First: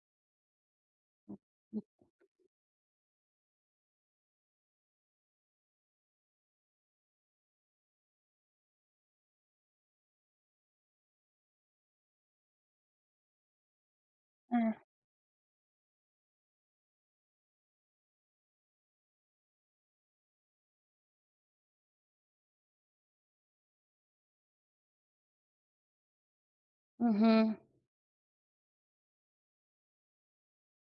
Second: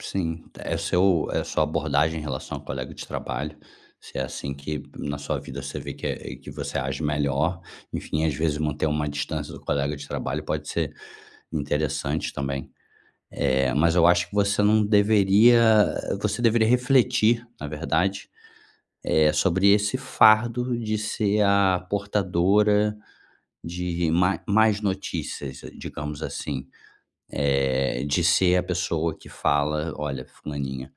Sim. É o seu é a sua abordagem em relação ao colega de trabalho. Se é assim que, na sua vida, você vê que é que você age melhor, enfim, às vezes manter uma distância do colega de trabalho pode ser interessante também. Eh, mas eu acho que você É. não deveria eh, você deveria refletir, na verdade, eh, sobre esse fardo de ser a portadora de má más notícias, digamos assim. Uhum. Eh, de ser a pessoa que fala: “Olha, fulaninha”.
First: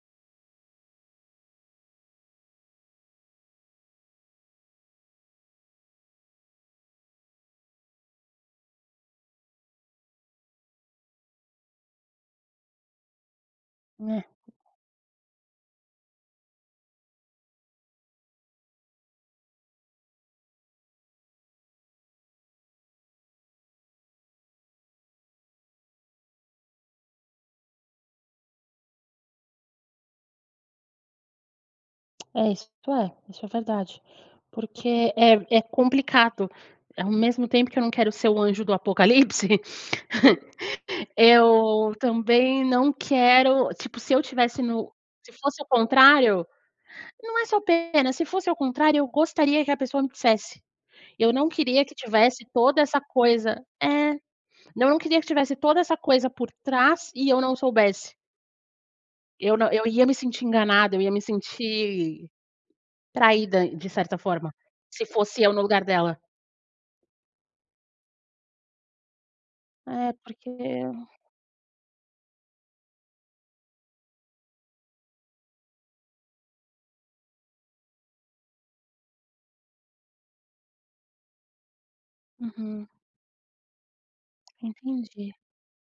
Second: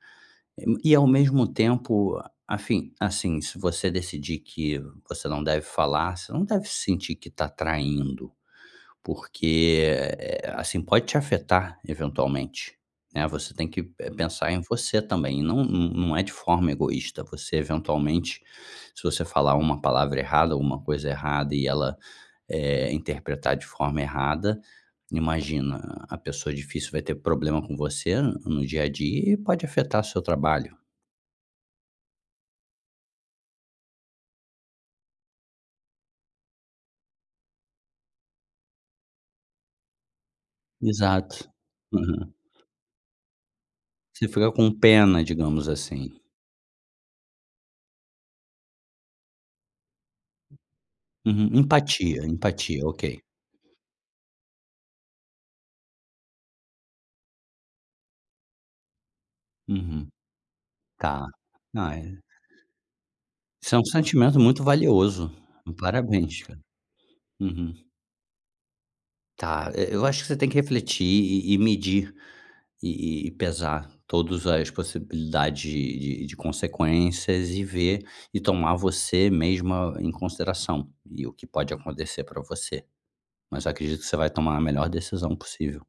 E, ao mesmo tempo, afim assim, se você decidir que você não deve falar, você não deve sentir que está traindo. Porque, eh, assim, pode te afetar eventualmente, né. Você tem que, eh, É. pensar em você também. Não não não é de forma egoísta. Você, eventualmente, se você falar uma palavra errada ou uma coisa errada e ela, eh, interpretar de forma errada, imagina, a pessoa difícil vai ter problema com você no dia a dia e pode afetar o seu trabalho. É, isso é. Isso é verdade. Porque é é complicado. Ao mesmo tempo que eu não quero ser o anjo do apocalipse, Exato. eu Uhum. também não quero tipo, se eu Você fica tivesse com no pena, se fosse digamos ao assim. contrário Não é só pena. Se fosse ao contrário, eu gostaria que a pessoa me dissesse. Eu não Uhum. queria que Empatia, tivesse toda empatia, essa ok. coisa É. Não, eu não queria que tivesse toda essa coisa por trás e eu não soubesse. Eu não eu ia Uhum. me sentir enganada, eu ia me Tá. Ah, é sentir traída, Isso é um de certa sentimento forma, muito se valioso. fosse eu no lugar dela. Parabéns, cara. Uhum. Tá. E e eu É, acho que você tem porque que refletir e e medir. E e pesar todos as possibilidades de de consequências e ver e tomar você mesma em consideração. E o que pode acontecer pra você. Uhum. Mas eu acredito que você vai tomar a melhor decisão Entendi. possível.